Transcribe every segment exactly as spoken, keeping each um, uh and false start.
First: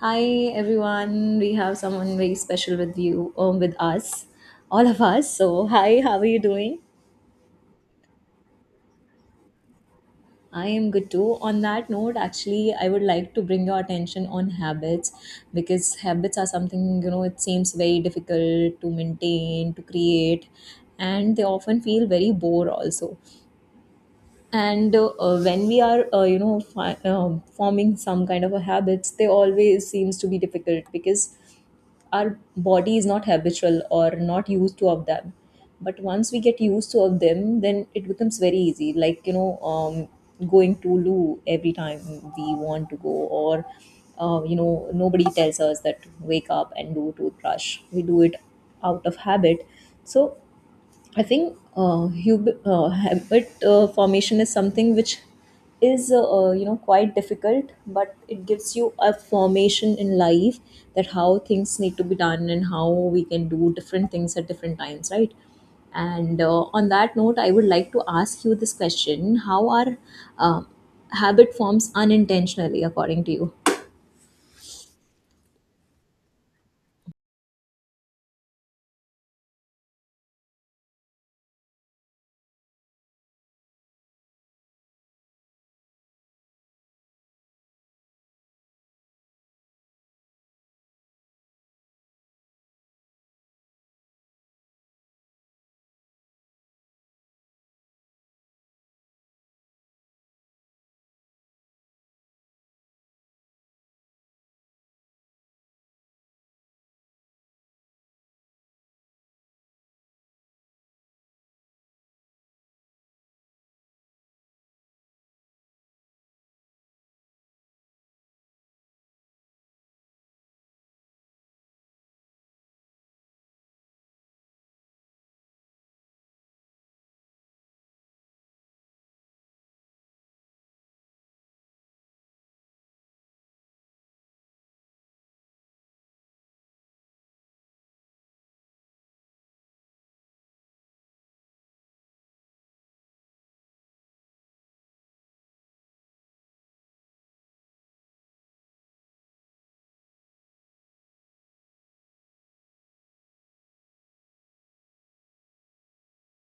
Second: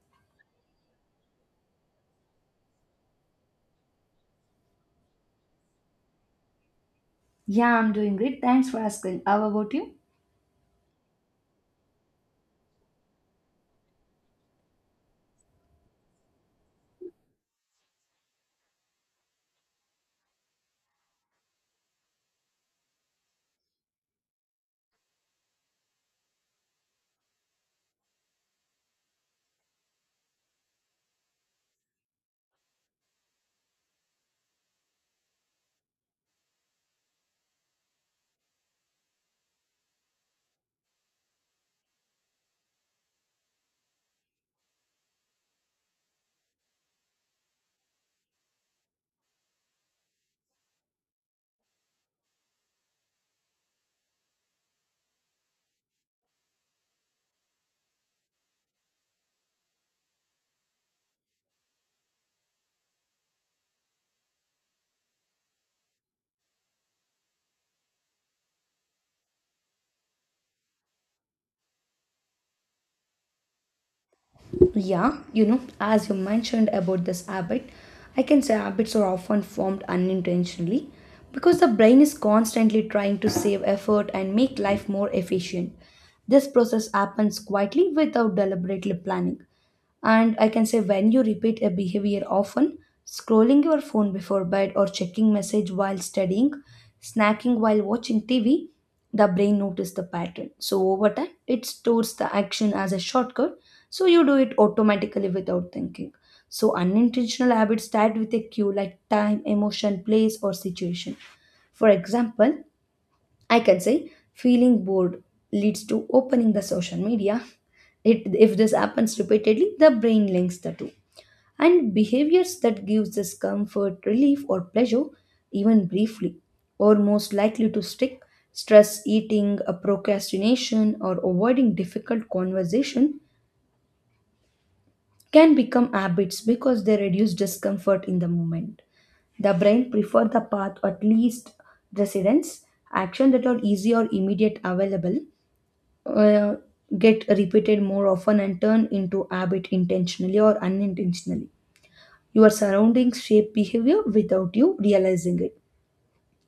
Hi everyone, we have someone very special with you, um, with us, all of us. So, hi, how are you doing? Yeah, I'm doing great. Thanks for asking. How about you? I am good too. On that note, actually, I would like to bring your attention on habits because habits are something you know it seems very difficult to maintain, to create, and they often feel very bore also. And uh, uh, when we are uh, you know fi- um forming some kind of a habits, they always seems to be difficult because our body is not habitual or not used to of them, but once we get used to of them then it becomes very easy, like you know um, going to loo every time we want to go. Or uh, you know nobody tells us that wake up and do toothbrush, we do it out of habit. So I think uh, hub- uh, habit uh, formation is something which is uh, uh, you know quite difficult, but it gives you a formation in life, that how things need to be done and how we can do different things at different times, right? And uh, On that note, I would like to ask you this question: how are uh, habit forms unintentionally, according to you? Yeah, you know, as you mentioned about this habit, I can say habits are often formed unintentionally because the brain is constantly trying to save effort and make life more efficient. This process happens quietly without deliberately planning. And I can say when you repeat a behavior often, scrolling your phone before bed or checking message while studying, snacking while watching T V, the brain notices the pattern. So over time, it stores the action as a shortcut, so you do it automatically without thinking. So unintentional habits start with a cue like time, emotion, place, or situation. For example, I can say feeling bored leads to opening the social media. It, if this happens repeatedly, the brain links the two. And behaviors that gives us comfort, relief, or pleasure, even briefly, are most likely to stick. Stress eating, a procrastination, or avoiding difficult conversation can become habits because they reduce discomfort in the moment. The brain prefers the path at least residence, action that are easy or immediate available uh, get repeated more often and turn into habit intentionally or unintentionally. Your surroundings shape behavior without you realizing it.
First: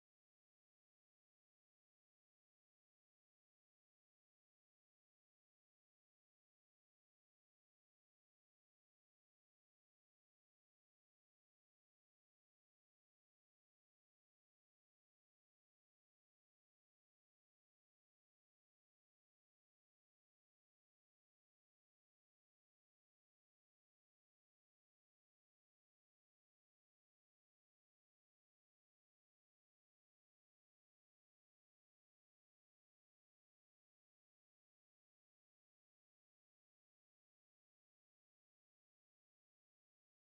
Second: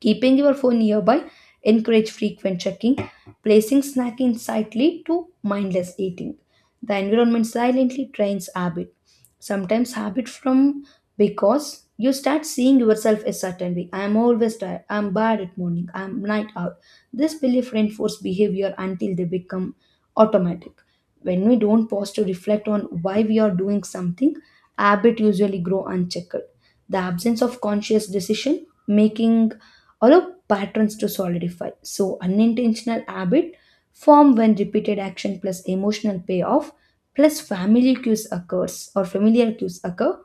Keeping your phone nearby encourage frequent checking, placing snack in sight lead to mindless eating. The environment silently trains habit, sometimes habit from, because you start seeing yourself a certain way. I am always tired, I am bad at morning, I am night out. This belief reinforces behavior until they become automatic. When we don't pause to reflect on why we are doing something, habit usually grow unchecked. The absence of conscious decision making allow patterns to solidify, so unintentional habit form when repeated action plus emotional payoff plus family cues occurs or familiar cues occur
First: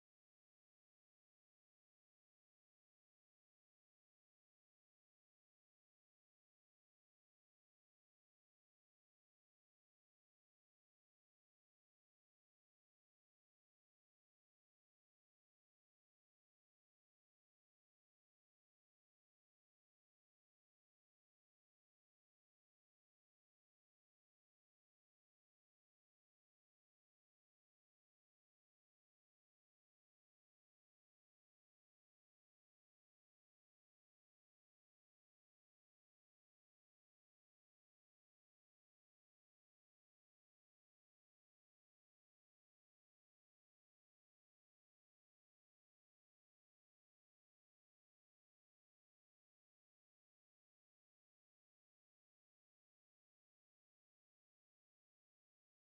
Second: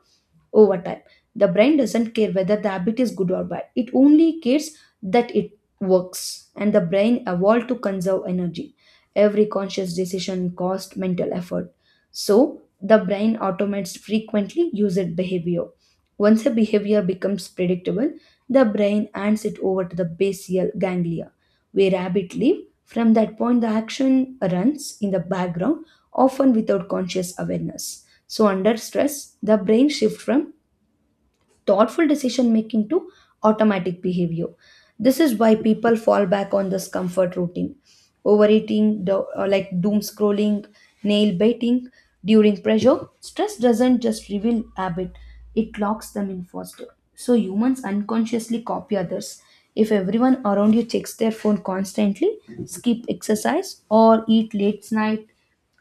over time. The brain doesn't care whether the habit is good or bad. It only cares that it works, and the brain evolved to conserve energy. Every conscious decision costs mental effort. So, the brain automates frequently used behavior. Once a behavior becomes predictable, the brain hands it over to the basal ganglia, where rabbit live. From that point, the action runs in the background, often without conscious awareness. So, under stress, the brain shifts from thoughtful decision making to automatic behavior. This is why people fall back on this comfort routine. Overeating, do- uh, like doom scrolling, nail biting during pressure, stress doesn't just reveal habit, it locks them in faster. So humans unconsciously copy others. If everyone around you checks their phone constantly, skip exercise, or eat late night,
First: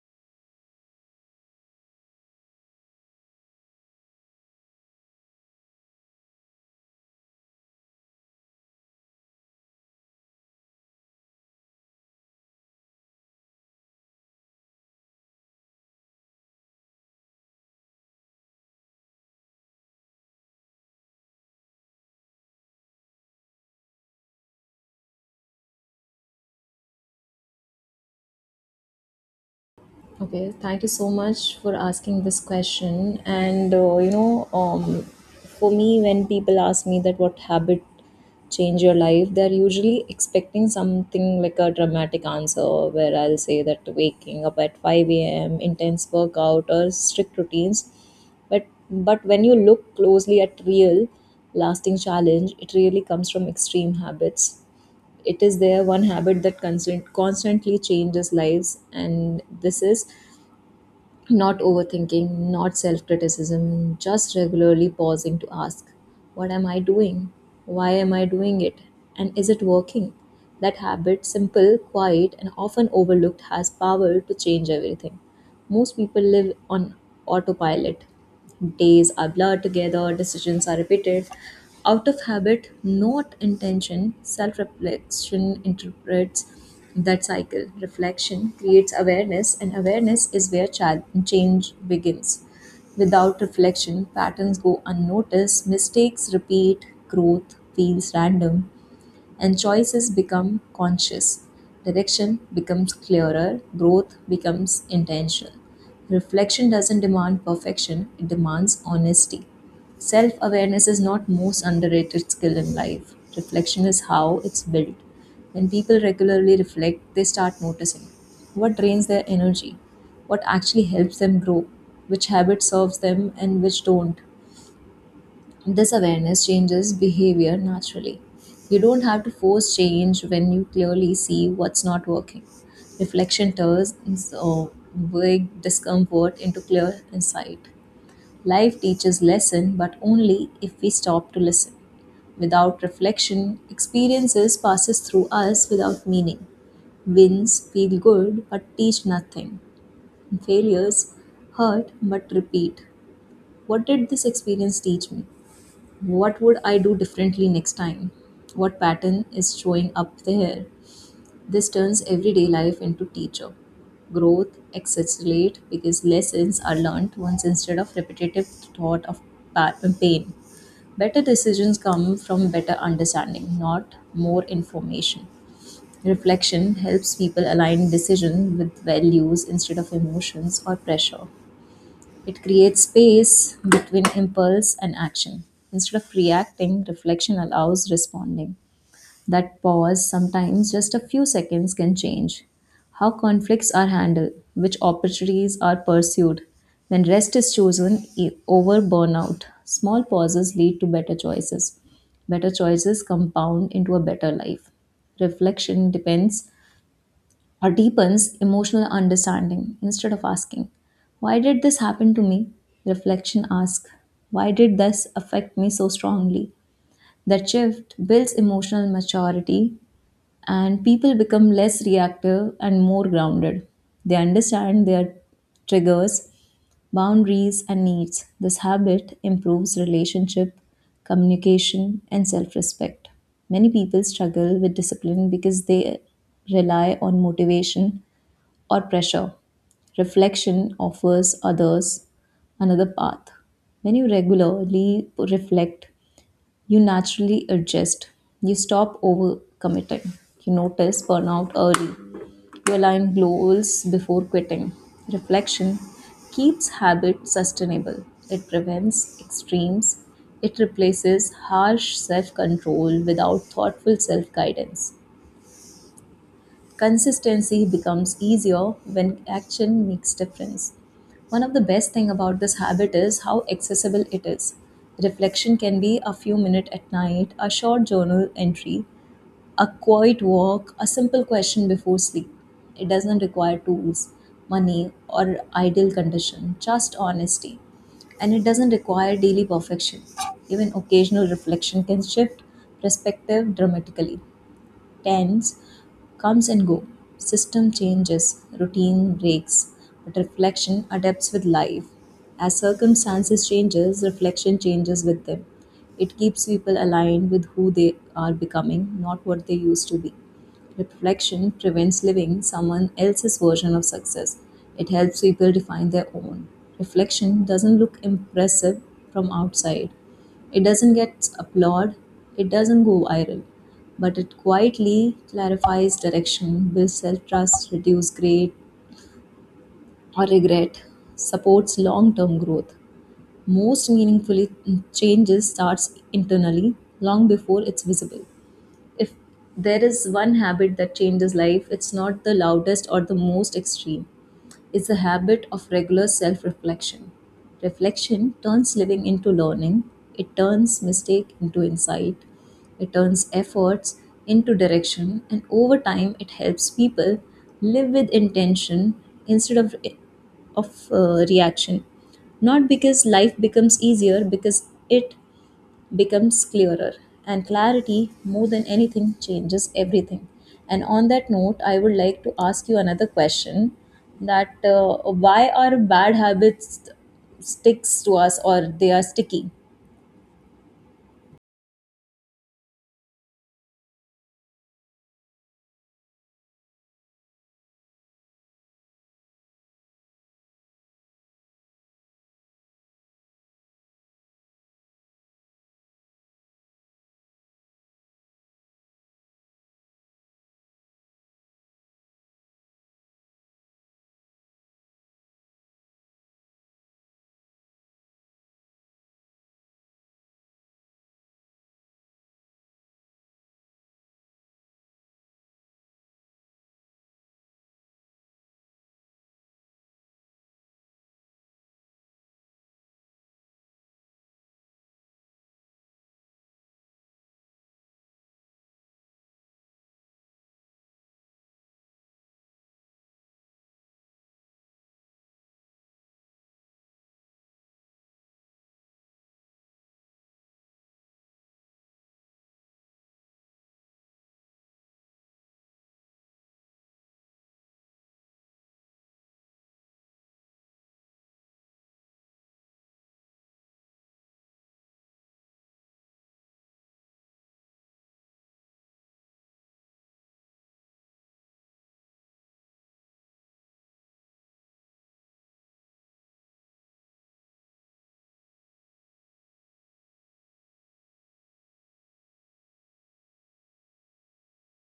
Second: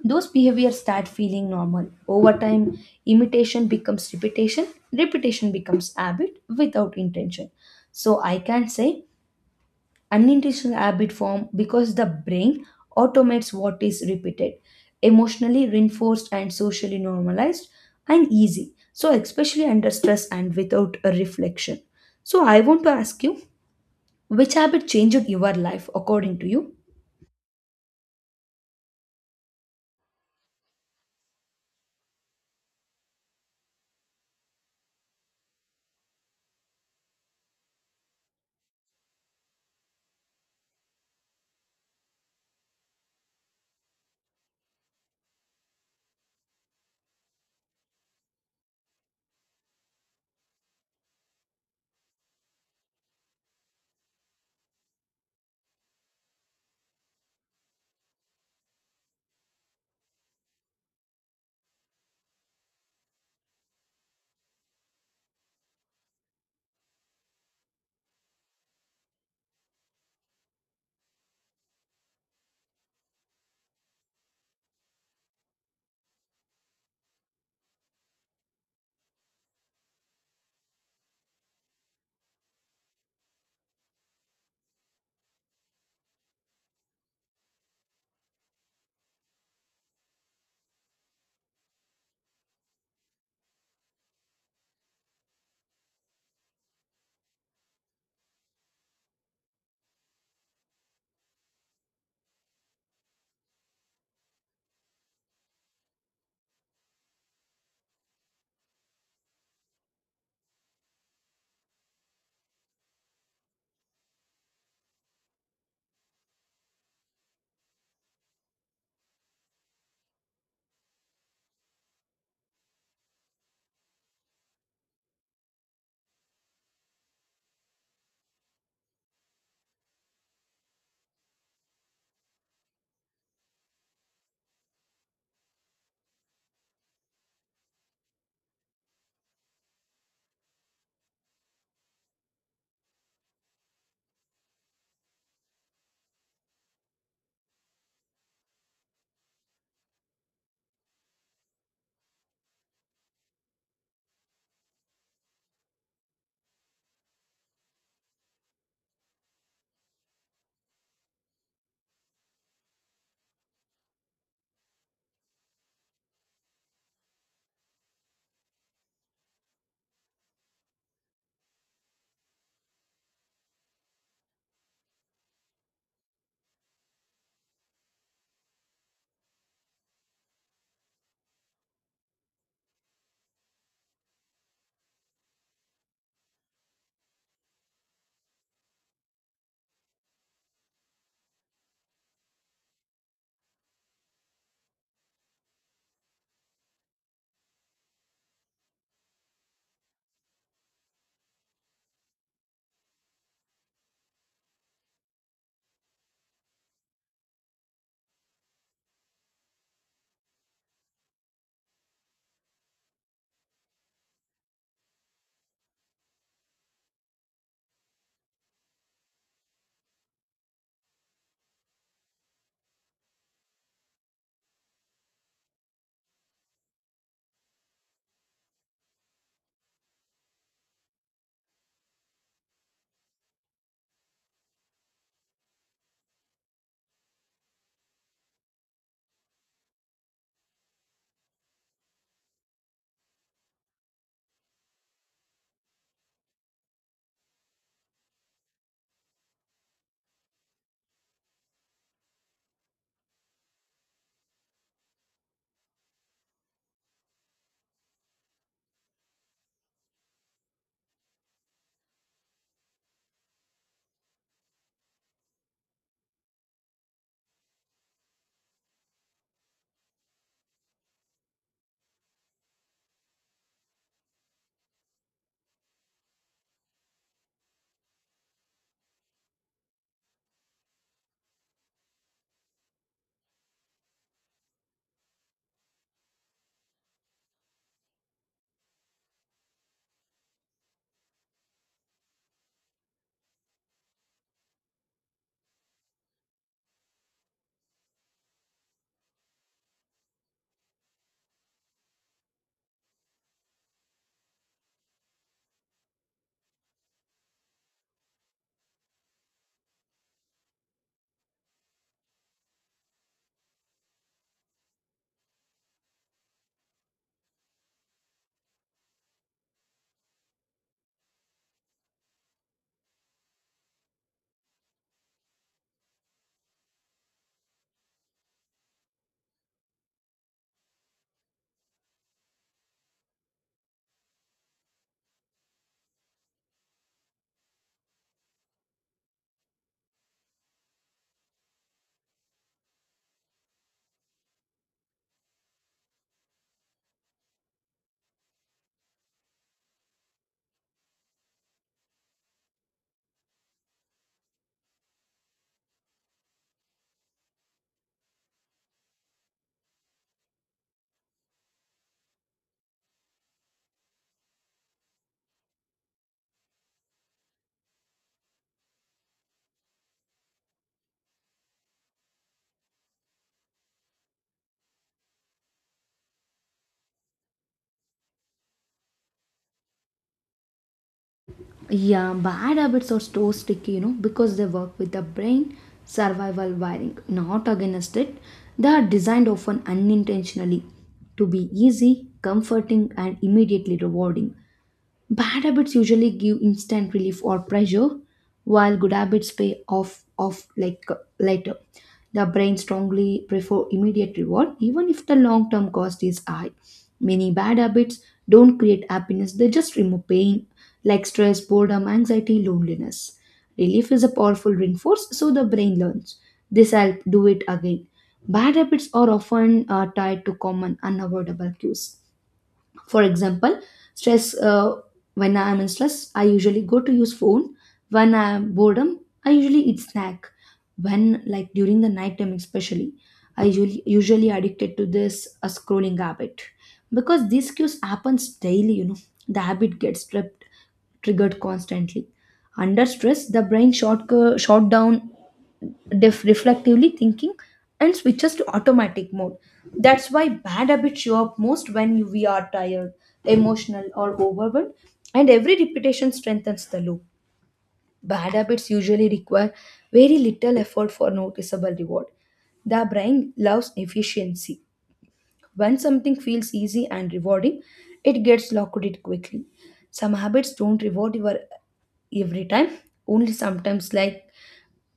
those behaviors start feeling normal. Over time, imitation becomes repetition, repetition becomes habit without intention. So I can say unintentional habit form because the brain automates what is repeated, emotionally reinforced and socially normalized and easy. So especially under stress and without a reflection. So I want to ask you, which habit changed your life according to you? Okay, thank you so much for asking this question. And uh, you know, um, for me, when people ask me that what habit change your life, they're usually expecting something like a dramatic answer where I'll say that waking up at five a m, intense workout, or strict routines. But but when you look closely at real, lasting challenge, it really comes from extreme habits. It is there one habit that constant, constantly changes lives, and this is not overthinking, not self criticism, just regularly pausing to ask, what am I doing? Why am I doing it? And is it working? That habit, simple, quiet, and often overlooked, has power to change everything. Most people live on autopilot. Days are blurred together, decisions are repeated. Out of habit, not intention, self reflection interprets that cycle. Reflection creates awareness, and awareness is where chal- change begins. Without reflection, patterns go unnoticed, mistakes repeat, growth feels random, and choices become conscious. Direction becomes clearer, growth becomes intentional. Reflection doesn't demand perfection, it demands honesty. Self awareness is not most underrated skill in life. Reflection is how it's built. When people regularly reflect, they start noticing what drains their energy, what actually helps them grow, which habit serves them and which don't. This awareness changes behavior naturally. You don't have to force change when you clearly see what's not working. Reflection turns uh, vague discomfort into clear insight. Life teaches lesson, but only if we stop to listen. Without reflection, experiences passes through us without meaning. Wins feel good but teach nothing. Failures hurt but repeat. What did this experience teach me? What would I do differently next time? What pattern is showing up there? This turns everyday life into teacher. Growth accelerates because lessons are learned once instead of repetitive thought of pa- pain. Better decisions come from better understanding, not more information. Reflection helps people align decision with values instead of emotions or pressure. It creates space between impulse and action. Instead of reacting, reflection allows responding. That pause, sometimes just a few seconds, can change how conflicts are handled, which opportunities are pursued. When rest is chosen e- over burnout, small pauses lead to better choices. Better choices compound into a better life. Reflection depends or deepens emotional understanding. Instead of asking, why did this happen to me? Reflection asks, why did this affect me so strongly? That shift builds emotional maturity, and people become less reactive and more grounded. They understand their triggers, boundaries, and needs. This habit improves relationship, communication, and self respect. Many people struggle with discipline because they rely on motivation or pressure. Reflection offers others another path. When you regularly reflect, you naturally adjust. You stop overcommitting. You notice burnout early. You align goals before quitting. Reflection keeps habit sustainable. It prevents extremes. It replaces harsh self control without thoughtful self guidance. Consistency becomes easier when action makes difference. One of the best thing about this habit is how accessible it is. Reflection can be a few minutes at night, a short journal entry, a quiet walk, a simple question before sleep. It doesn't require tools, money, or ideal condition, just honesty, and it doesn't require daily perfection. Even occasional reflection can shift perspective dramatically. Tens comes and go. System changes, routine breaks, but reflection adapts with life. As circumstances changes, reflection changes with them. It keeps people aligned with who they are becoming, not what they used to be. Reflection prevents living someone else's version of success. It helps people define their own. Reflection doesn't look impressive from outside. It doesn't get applaud, it doesn't go viral, but it quietly clarifies direction, builds self trust, reduces greed or regret, supports long term growth. Most meaningfully, changes starts internally long before it's visible. If there is one habit that changes life, it's not the loudest or the most extreme. It's the habit of regular self reflection. Reflection turns living into learning, it turns mistake into insight, it turns efforts into direction, and over time, it helps people live with intention instead of, of uh, reaction. Not because life becomes easier, because it becomes clearer, and clarity, more than anything, changes everything. And on that note, I would like to ask you another question, that uh, why are bad habits sticks to us, or they are sticky? Yeah, bad habits are so sticky, you know, because they work with the brain survival wiring, not against it. They are designed often unintentionally to be easy, comforting, and immediately rewarding. Bad habits usually give instant relief or pleasure, while good habits pay off off like uh, later. The brain strongly prefer immediate reward, even if the long term cost is high. Many bad habits don't create happiness, they just remove pain like stress, boredom, anxiety, loneliness. Relief is a powerful reinforce, so the brain learns. This helps do it again. Bad habits are often uh, tied to common unavoidable cues. For example, stress. Uh, when I am in stress, I usually go to use phone. When I am boredom, I usually eat snack. When like during the night time, especially, I usually usually addicted to this a scrolling habit because these cues happens daily. You know, the habit gets stripped triggered constantly. Under stress, the brain short, uh, short down def- reflectively thinking and switches to automatic mode. That's why bad habits show up most when you, we are tired, emotional, or overwhelmed, and every repetition strengthens the loop. Bad habits usually require very little effort for noticeable reward. The brain loves efficiency. When something feels easy and rewarding, it gets locked quickly. Some habits don't reward your every time, only sometimes, like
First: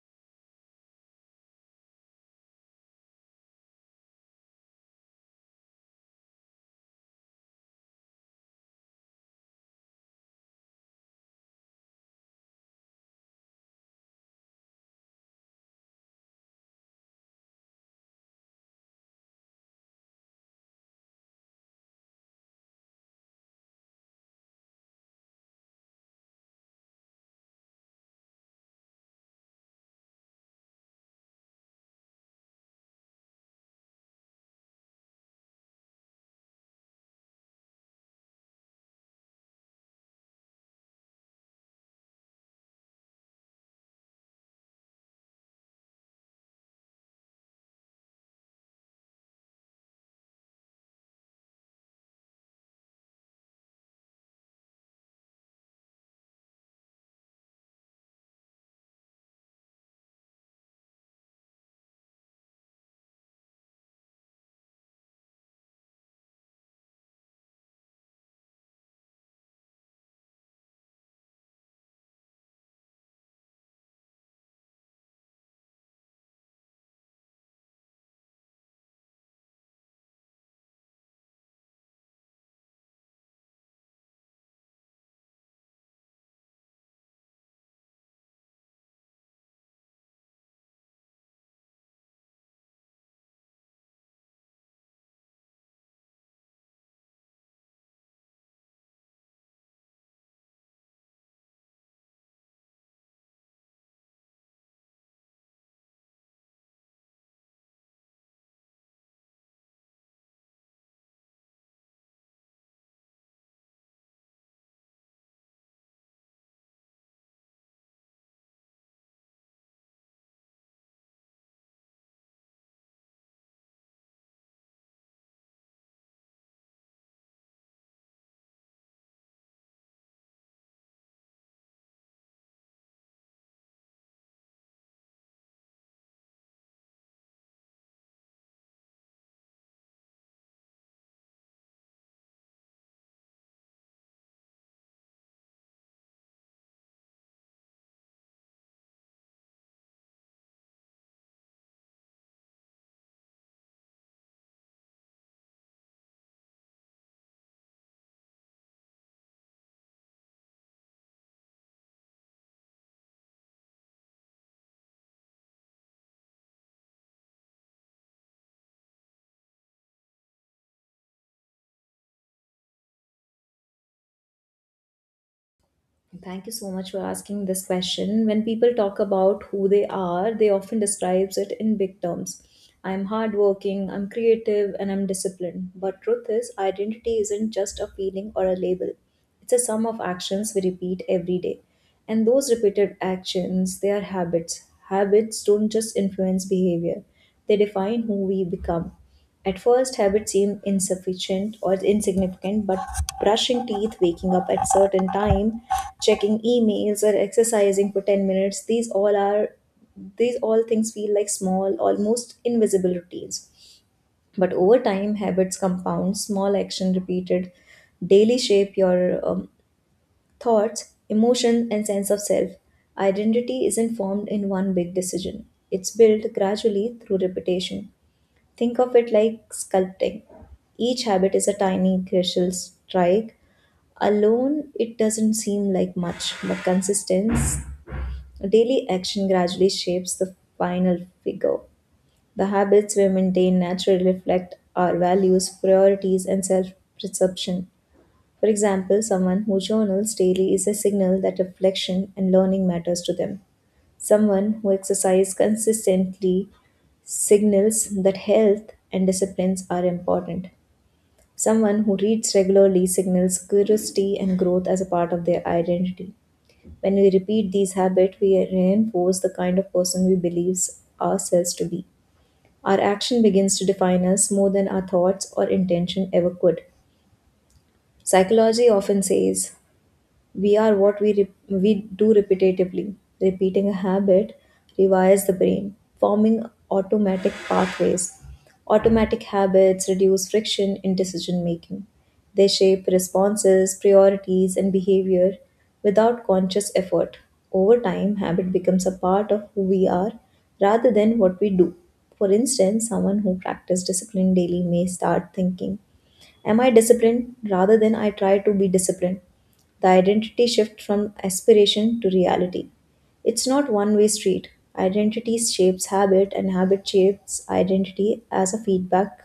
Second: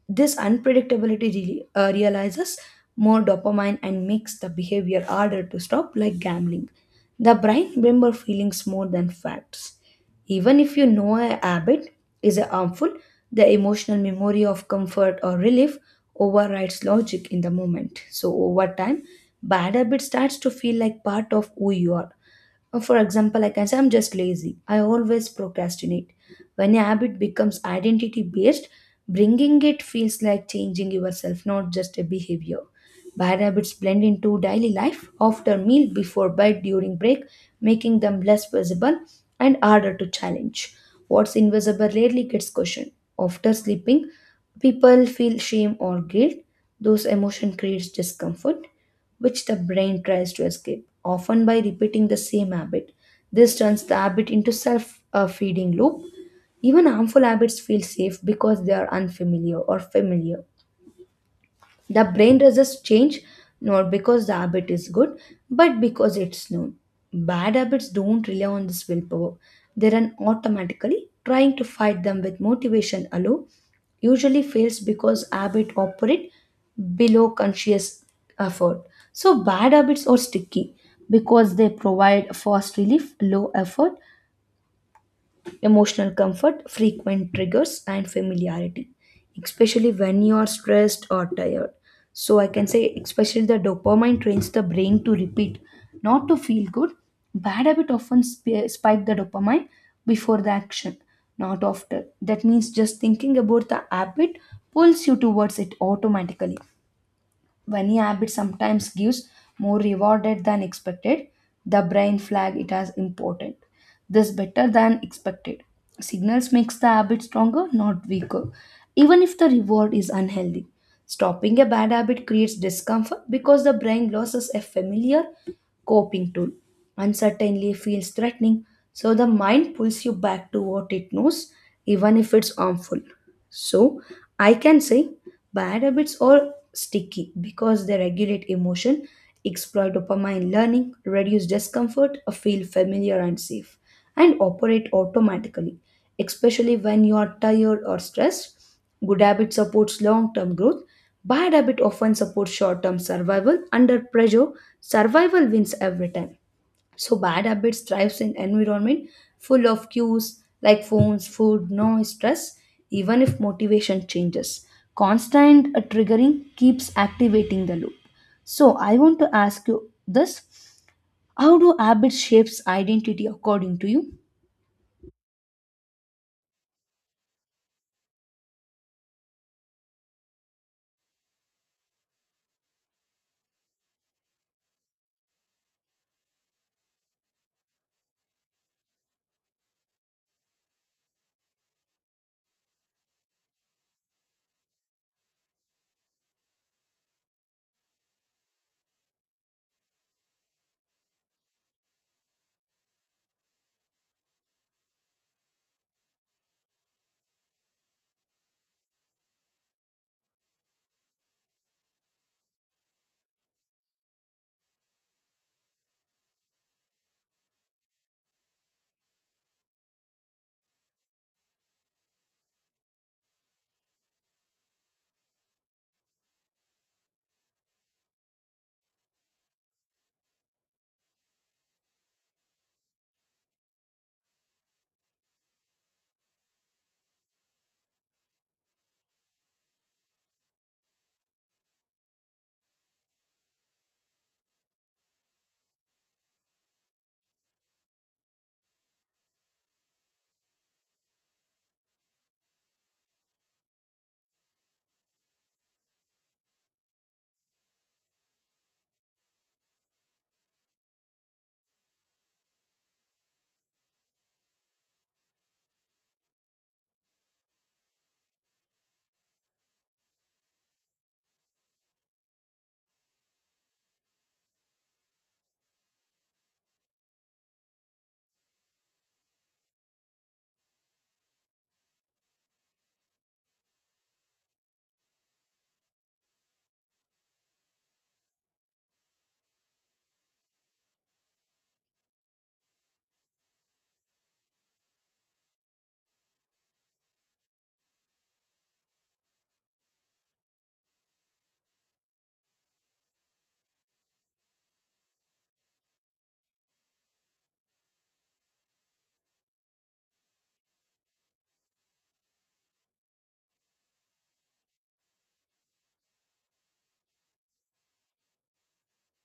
this unpredictability re- uh, realizes more dopamine and makes the behavior harder to stop, like gambling. The brain remembers feelings more than facts. Even if you know a habit is harmful, the emotional memory of comfort or relief overrides logic in the moment. So over time, bad habit starts to feel like part of who you are. Uh, For example, like I can say I'm just lazy. I always procrastinate. When a habit becomes identity based, bringing it feels like changing yourself, not just a behavior. Bad habits blend into daily life after meal, before bed, during break, making them less visible and harder to challenge. What's invisible rarely gets questioned. After sleeping, people feel shame or guilt. Those emotion creates discomfort, which the brain tries to escape, often by repeating the same habit. This turns the habit into self-feeding loop. Even harmful habits feel safe because they are unfamiliar or familiar. The brain resists change not because the habit is good, but because it's known. Bad habits don't rely on this willpower, they run automatically. Trying to fight them with motivation alone usually fails because habit operate below conscious effort. So bad habits are sticky because they provide fast relief, low effort, emotional comfort, frequent triggers, and familiarity, especially when you are stressed or tired. So, I can say, especially the dopamine trains the brain to repeat, not to feel good. Bad habit often sp- spike the dopamine before the action, not after. That means just thinking about the habit pulls you towards it automatically. A new habit sometimes gives more rewarded than expected. The brain flag it as important. This better than expected signals makes the habit stronger, not weaker, even if the reward is unhealthy. Stopping a bad habit creates discomfort because the brain loses a familiar coping tool. Uncertainty feels threatening, so the mind pulls you back to what it knows, even if it's harmful. So, I can say bad habits are sticky because they regulate emotion, exploit dopamine learning, reduce discomfort, feel familiar and safe, and operate automatically, especially when you are tired or stressed. Good habit supports long term growth. Bad habit often supports short term survival. Under pressure, survival wins every time. So, bad habits thrives in environment full of cues like phones, food, noise, stress, even if motivation changes. Constant uh, triggering keeps activating the loop. So, I want to ask you this: how do habits shapes identity according to you? Thank you so much for asking this question. When people talk about who they are, they often describes it in big terms. I'm hardworking, I'm creative, and I'm disciplined. But truth is, identity isn't just a feeling or a label. It's a sum of actions we repeat every day. And those repeated actions, they are habits. Habits don't just influence behavior. They define who we become. At first, habits seem insufficient or insignificant, but brushing teeth, waking up at certain time, checking emails, or exercising for ten minutes, these all are these all things feel like small, almost invisible routines. But over time, habits compound, small action repeated daily shape your um, thoughts, emotions, and sense of self. Identity isn't formed in one big decision, it's built gradually through repetition. Think of it like sculpting. Each habit is a tiny crucial strike. Alone, it doesn't seem like much, but consistency, daily action gradually shapes the final figure. The habits we maintain naturally reflect our values, priorities, and self perception. For example, someone who journals daily is a signal that reflection and learning matters to them. Someone who exercises consistently signals that health and disciplines are important. Someone who reads regularly signals curiosity and growth as a part of their identity. When we repeat these habits, we reinforce the kind of person we believe ourselves to be. Our action begins to define us more than our thoughts or intention ever could. Psychology often says we are what we re- we do repetitively. Repeating a habit rewires the brain, forming automatic pathways. Automatic habits reduce friction in decision making. They shape responses, priorities and behavior without conscious effort. Over time habit becomes a part of who we are rather than what we do. For instance, someone who practices discipline daily may start thinking, am I disciplined, rather than I try to be disciplined? The identity shift from aspiration to reality. It's not one way street. Identity shapes habit, and habit shapes identity as a feedback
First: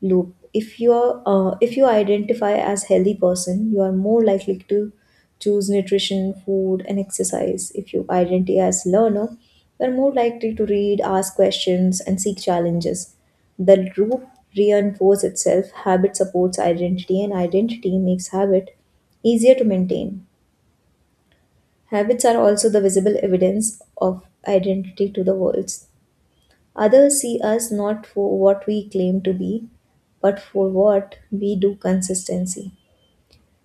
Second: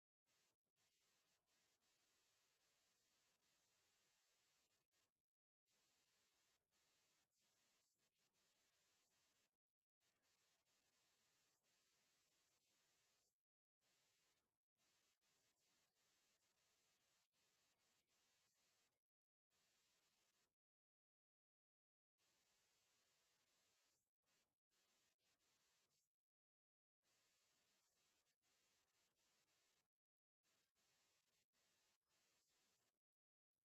loop. If you are, uh, if you identify as healthy person, you are more likely to choose nutrition, food, and exercise. If you identify as learner, you are more likely to read, ask questions, and seek challenges. The root reinforces itself. Habit supports identity, and identity makes habit easier to maintain. Habits are also the visible evidence of identity to the world. Others see us not for what we claim to be, but for what we do consistently.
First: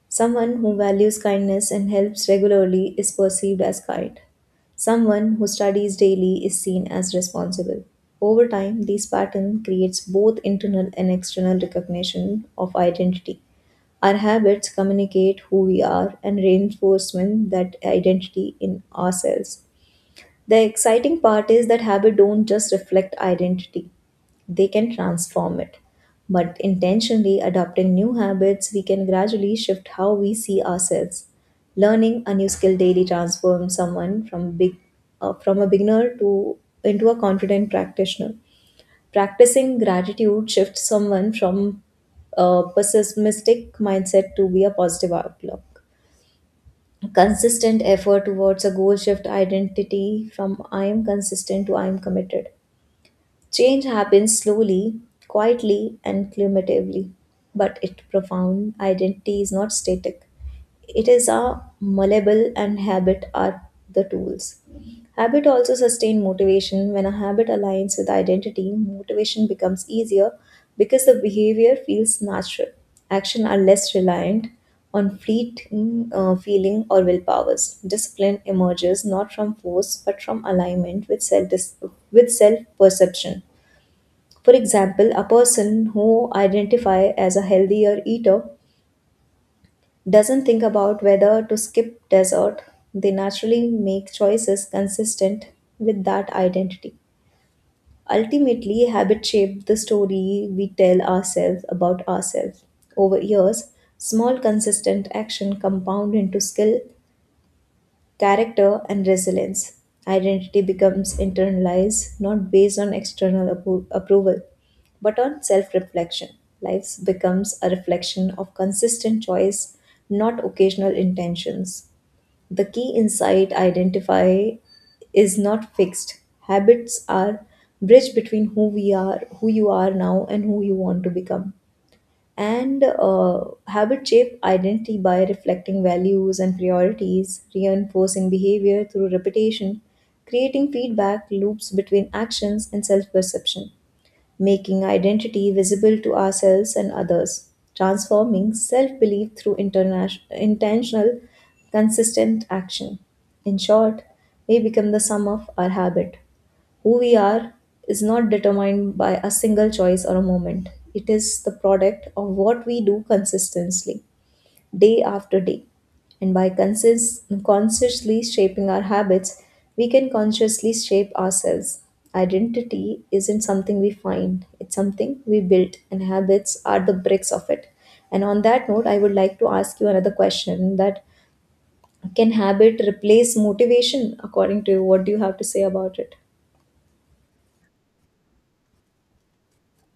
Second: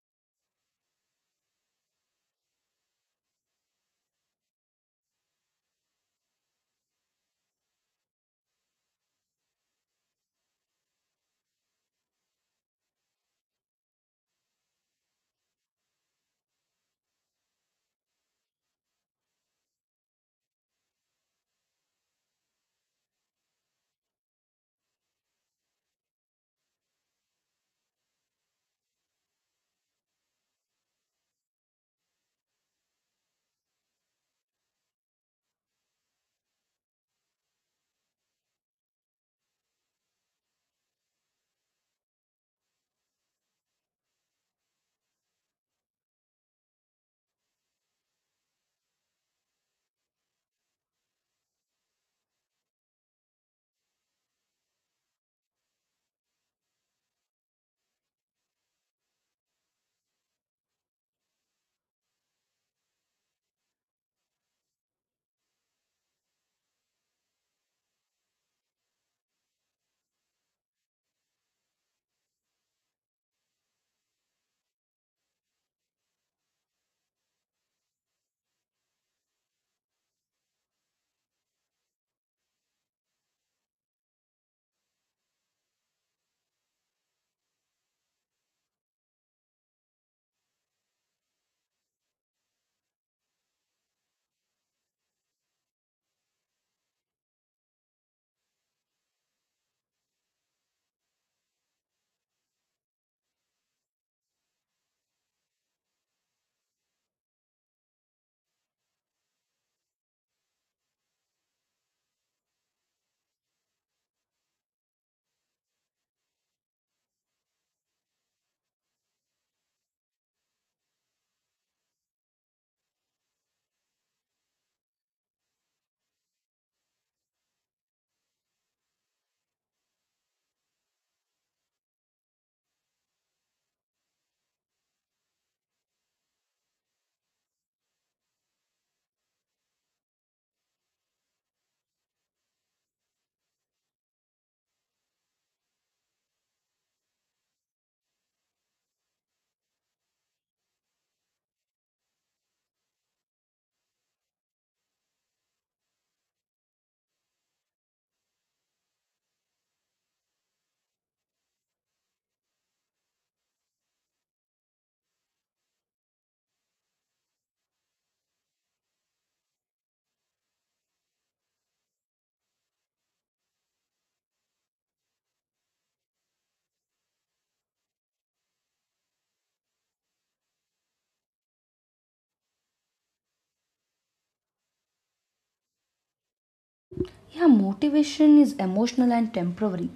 Someone who values kindness and helps regularly is perceived as kind. Someone who studies daily is seen as responsible. Over time, this pattern creates both internal and external recognition of identity. Our habits communicate who we are and reinforcement that identity in ourselves. The exciting part is that habits don't just reflect identity, they can transform it. But intentionally adopting new habits, we can gradually shift how we see ourselves. Learning a new skill daily transforms someone from big, uh, from a beginner to into a confident practitioner. Practicing gratitude shifts someone from a pessimistic mindset to be a positive outlook. Consistent effort towards a goal shift identity from I am consistent to I am committed. Change happens slowly, quietly, and cumulatively, but its profound identity is not static. It is a malleable, and habit are the tools. Habit also sustain motivation. When a habit aligns with identity, motivation becomes easier because the behavior feels natural. Action are less reliant on fleeting uh, feeling or willpowers. Discipline emerges not from force but from alignment with self, with self perception. For example, a person who identifies as a healthier eater doesn't think about whether to skip dessert. They naturally make choices consistent with that identity. Ultimately, habit shape the story we tell ourselves about ourselves. Over years, small consistent action compound into skill, character and resilience. Identity becomes internalized not based on external appro- approval but on self reflection. Life becomes a reflection of consistent choice, not occasional intentions. The key insight, identify is not fixed. Habits are bridge between who we are, who you are now and who you want to become. And uh, Habit shape identity by reflecting values and priorities, reinforcing behavior through repetition, creating feedback loops between actions and self perception, making identity visible to ourselves and others, transforming self belief through interna- intentional, consistent action. In short, we become the sum of our habit. Who we are is not determined by a single choice or a moment. It is the product of what we do consistently, day after day. And by consist- consciously shaping our habits, we can consciously shape ourselves. Identity isn't something we find, it's something we build, and habits are the bricks of it. And on that note, I would like to ask you another question: that can habit replace motivation according to you? What do you have to say about it? Yeah, motivation is emotional and temporary.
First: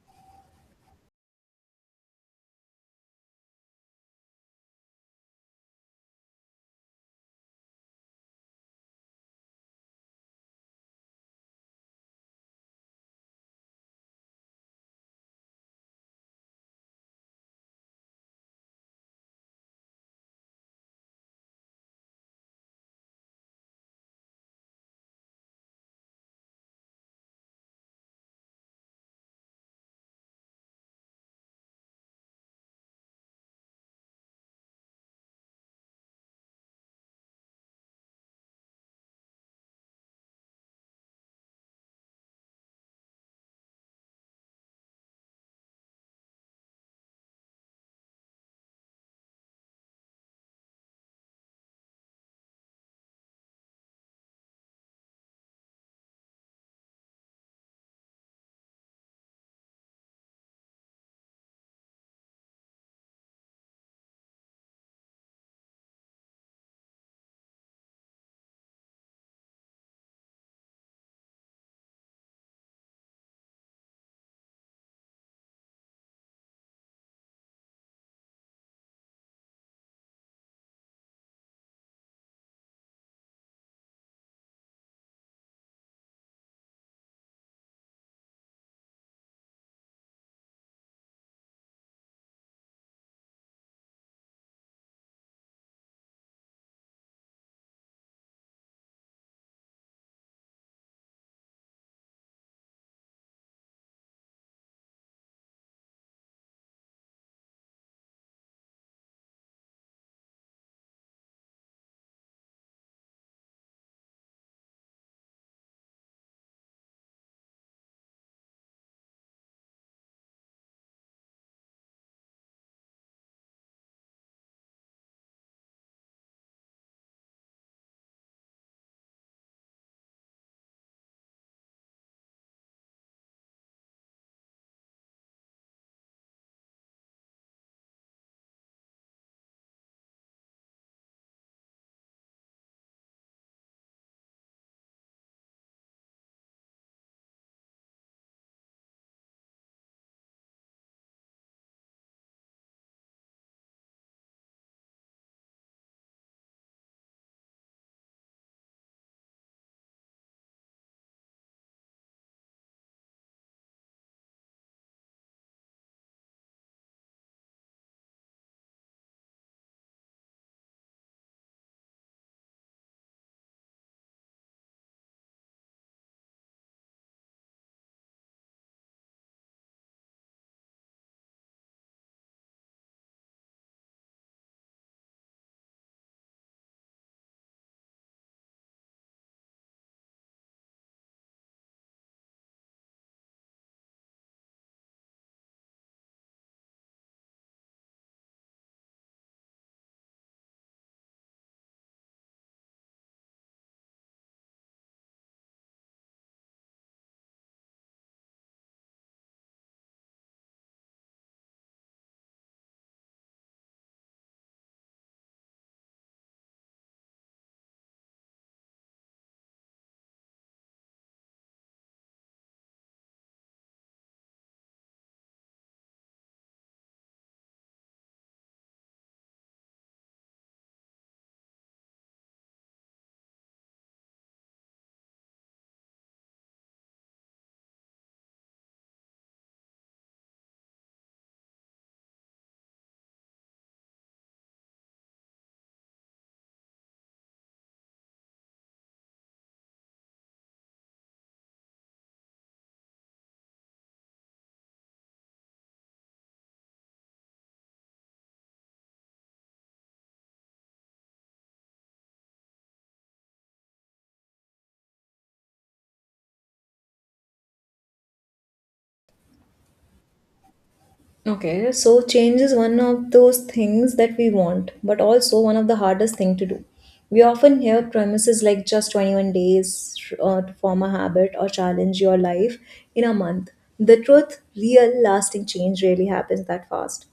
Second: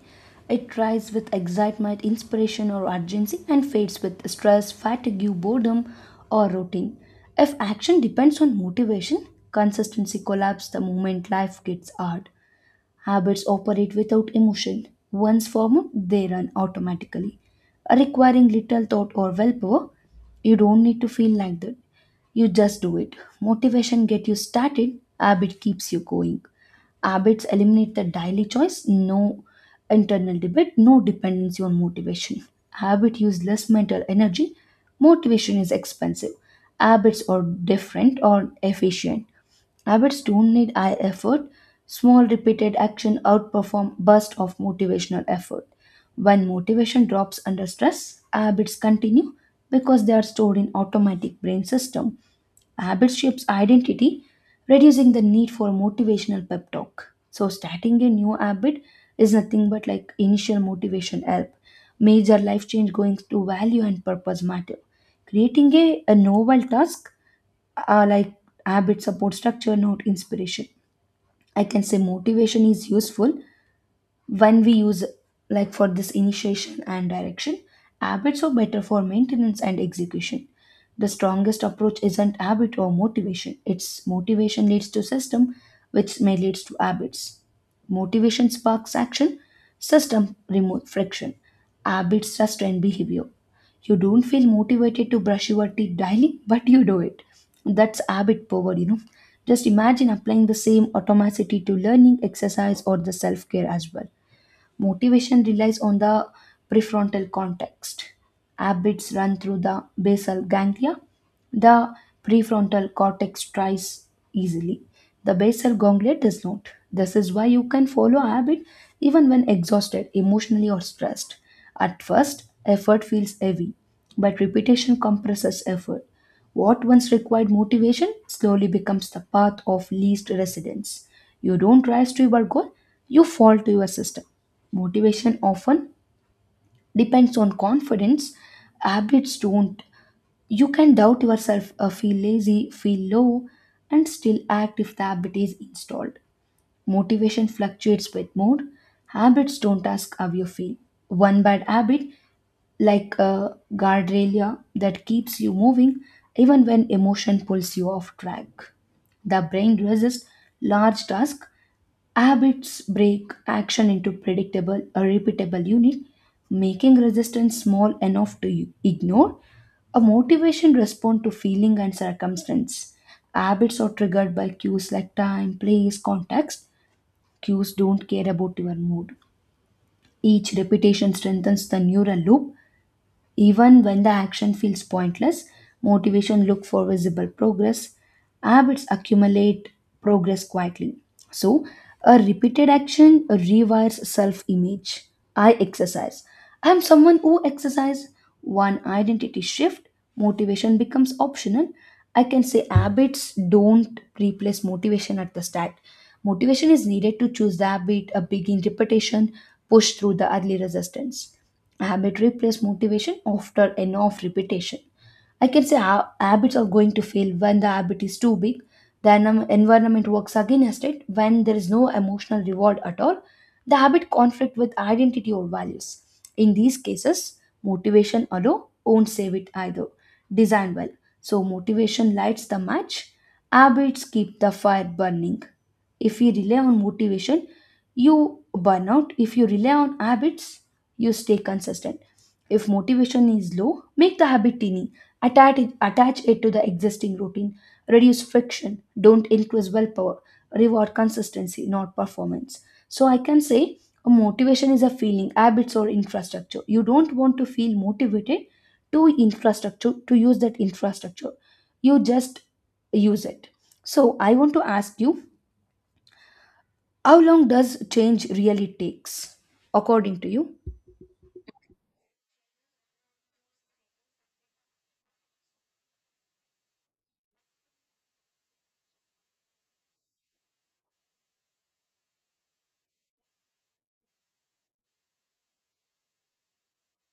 It rises with excitement, inspiration, or urgency and fades with stress, fatigue, boredom, or routine. If action depends on motivation, consistency collapses the moment life gets hard. Habits operate without emotion. Once formed, they run automatically, requiring little thought or willpower. You don't need to feel like that. You just do it. Motivation get you started, habit keeps you going. Habits eliminate the daily choice, no internal debate, no dependency on motivation. Habit use less mental energy. Motivation is expensive. Habits are different or efficient. Habits don't need high effort. Small repeated action outperform bursts of motivational effort. When motivation drops under stress, habits continue because they are stored in automatic brain system. Habits shapes identity, reducing the need for motivational pep talk. So starting a new habit is nothing but like initial motivation help. Major life change going to value and purpose matter. Creating a, a novel task, uh, like habit support structure, not inspiration. I can say motivation is useful when we use like for this initiation and direction. Habits are better for maintenance and execution. The strongest approach isn't habit or motivation, it's motivation leads to system, which may leads to habits. Motivation sparks action, system remove friction, habits sustain behavior. You don't feel motivated to brush your teeth daily, but you do it. That's habit power, you know. Just imagine applying the same automaticity to learning exercise or the self-care as well. Motivation relies on the prefrontal context. Habits run through the basal ganglia. The prefrontal cortex tries easily. The basal ganglia does not. This is why you can follow a habit even when exhausted, emotionally, or stressed. At first, effort feels heavy, but repetition compresses effort. What once required motivation slowly becomes the path of least resistance. You don't rise to your goal, you fall to your system. Motivation often depends on confidence, habits don't. You can doubt yourself, uh, feel lazy, feel low, and still act if the habit is installed. Motivation fluctuates with mood. Habits don't ask how you feel. One bad habit, like a guardrail that keeps you moving even when emotion pulls you off track. The brain resists large tasks. Habits break action into predictable or repeatable unit, making resistance small enough to ignore. A motivation responds to feeling and circumstance. Habits are triggered by cues like time, place, context. Cues don't care about your mood. Each repetition strengthens the neural loop even when the action feels pointless. Motivation look for visible progress. Habits accumulate progress quietly. So, a repeated action rewires self-image. I exercise. I am someone who exercise. One identity shift, motivation becomes optional. I can say habits don't replace motivation at the start. Motivation is needed to choose the habit, a begin repetition, push through the early resistance. Habit replace motivation after enough repetition. I can say ha- habits are going to fail when the habit is too big. The en- environment works against it when there is no emotional reward at all. The habit conflict with identity or values. In these cases, motivation alone won't save it either. Design well. So motivation lights the match. Habits keep the fire burning. If you rely on motivation, you burn out. If you rely on habits, you stay consistent. If motivation is low, make the habit tiny. Attach it, attach it to the existing routine. Reduce friction. Don't increase willpower. Reward consistency, not performance. So I can say a motivation is a feeling, habits or infrastructure. You don't want to feel motivated to infrastructure to use that infrastructure. You just use it. So I want to ask you, how long does change really takes according to you? Okay, so change is one of those things that we want, but also one of the hardest thing to do. We often hear premises like just twenty-one days uh, to form a habit or challenge your life in a month. The truth, real lasting change really happens that fast.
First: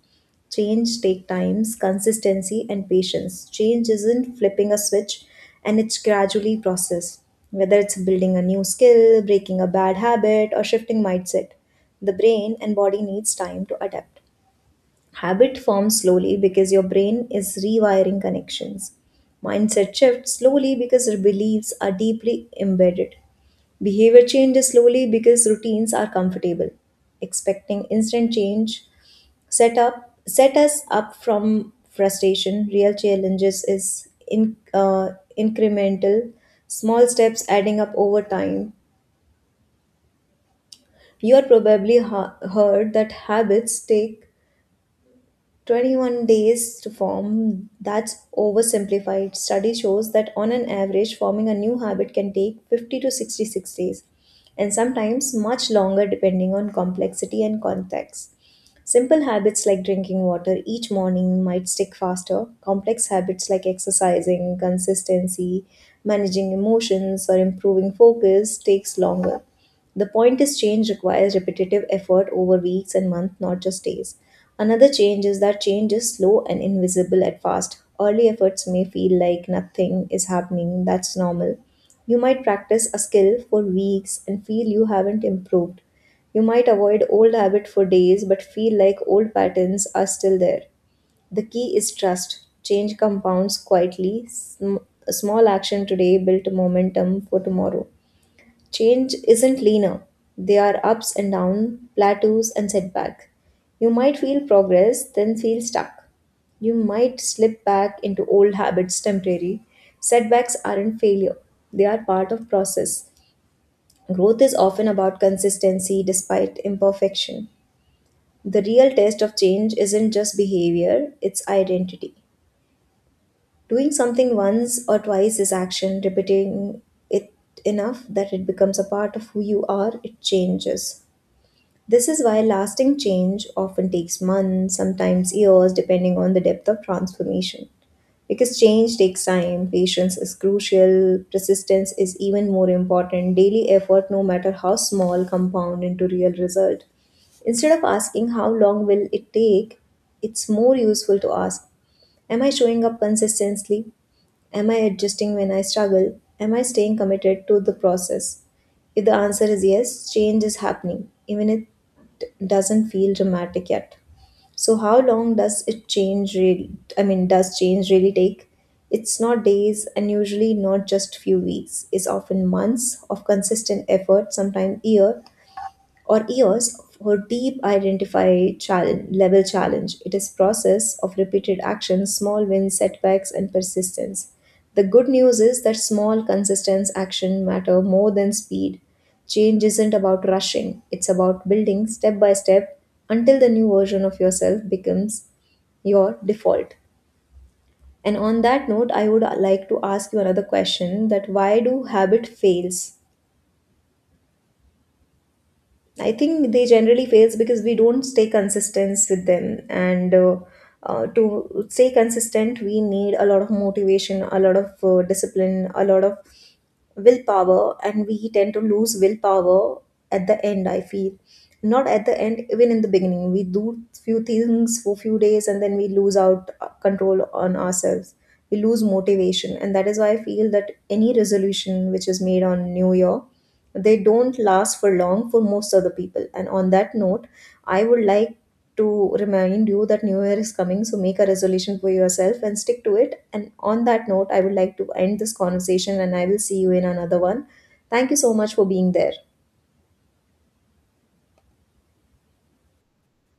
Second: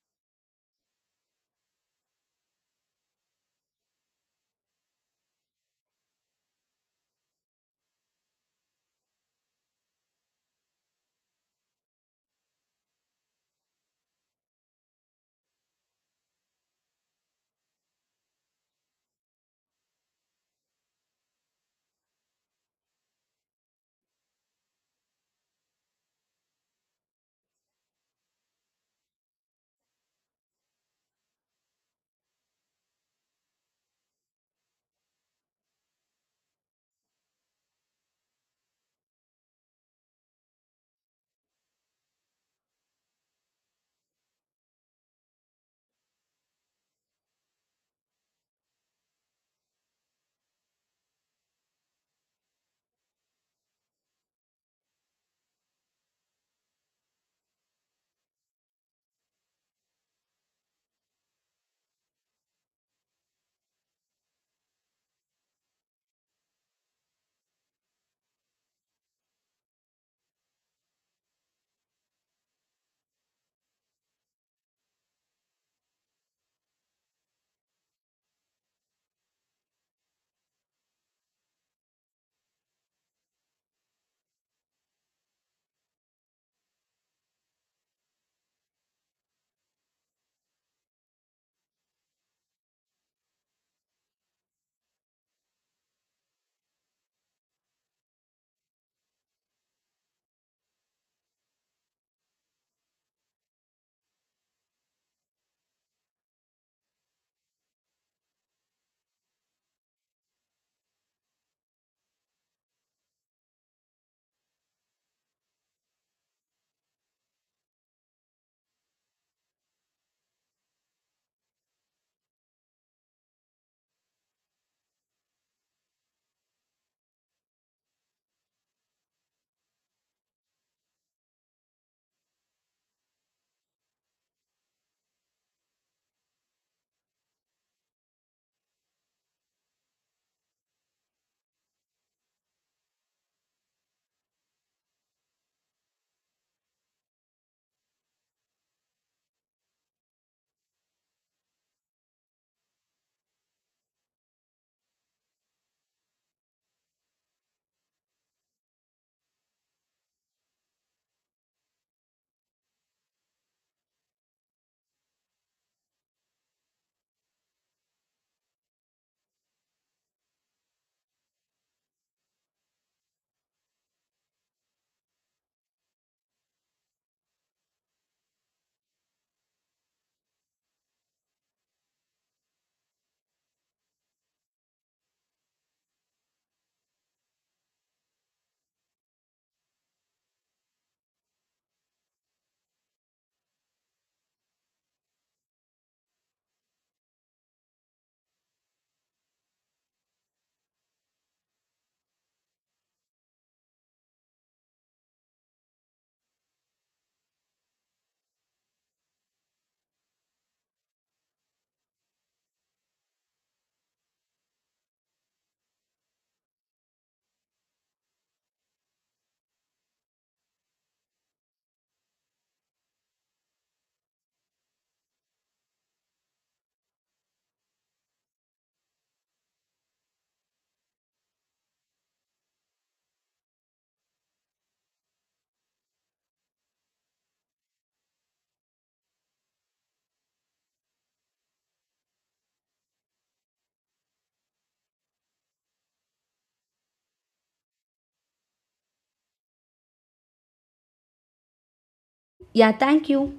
Change take times, consistency and patience. Change isn't flipping a switch and it's gradually process. Whether it's building a new skill, breaking a bad habit or shifting mindset, the brain and body needs time to adapt. Habit forms slowly because your brain is rewiring connections. Mindset shifts slowly because your beliefs are deeply embedded. Behavior changes slowly because routines are comfortable. Expecting instant change set up set us up from frustration. Real challenges is in uh, incremental, small steps adding up over time. You are probably ha- heard that habits take twenty-one days to form. That's oversimplified. Study shows that on an average forming a new habit can take fifty to sixty-six days, and sometimes much longer depending on complexity and context. Simple habits like drinking water each morning might stick faster. Complex habits like exercising, consistency, managing emotions, or improving focus takes longer. The point is change requires repetitive effort over weeks and months, not just days. Another change is that change is slow and invisible at first. Early efforts may feel like nothing is happening, that's normal. You might practice a skill for weeks and feel you haven't improved. You might avoid old habits for days but feel like old patterns are still there. The key is trust. Change compounds quietly. Sm- a small action today built momentum for tomorrow. Change isn't linear. There are ups and downs, plateaus and setbacks. You might feel progress, then feel stuck. You might slip back into old habits temporarily. Setbacks aren't failure. They are part of process. Growth is often about consistency despite imperfection. The real test of change isn't just behavior, it's identity. Doing something once or twice is action, repeating it enough that it becomes a part of who you are, it changes. This is why lasting change often takes months, sometimes years, depending on the depth of transformation. Because change takes time, patience is crucial, persistence is even more important, daily effort, no matter how small, compound into real result. Instead of asking how long will it take, it's more useful to ask, am I showing up consistently? Am I adjusting when I struggle? Am I staying committed to the process? If the answer is yes, change is happening, even if it doesn't feel dramatic yet. So how long does it change really I mean does change really take? It's not days and usually not just few weeks. It's often months of consistent effort, sometimes year, or years for deep identify challenge, level challenge. It is process of repeated action, small wins, setbacks, and persistence. The good news is that small, consistent action matter more than speed. Change isn't about rushing; it's about building step by step until the new version of yourself becomes your default. And on that note, I would like to ask you another question: that why do habit fails? I think they generally fails because we don't stay consistent with them. And uh, uh, To stay consistent, we need a lot of motivation, a lot of uh, discipline, a lot of willpower, and we tend to lose willpower at the end. I feel not at the end, even in the beginning, we do few things for few days, and then we lose out uh, control on ourselves. We lose motivation, and that is why I feel that any resolution which is made on New Year, they don't last for long for most of the people. And on that note, I would like to remind you that New Year is coming, so make a resolution for yourself and stick to it. And on that note, I would like to end this conversation, and I will see you in another one. Thank you so much for being there. Yeah, thank you.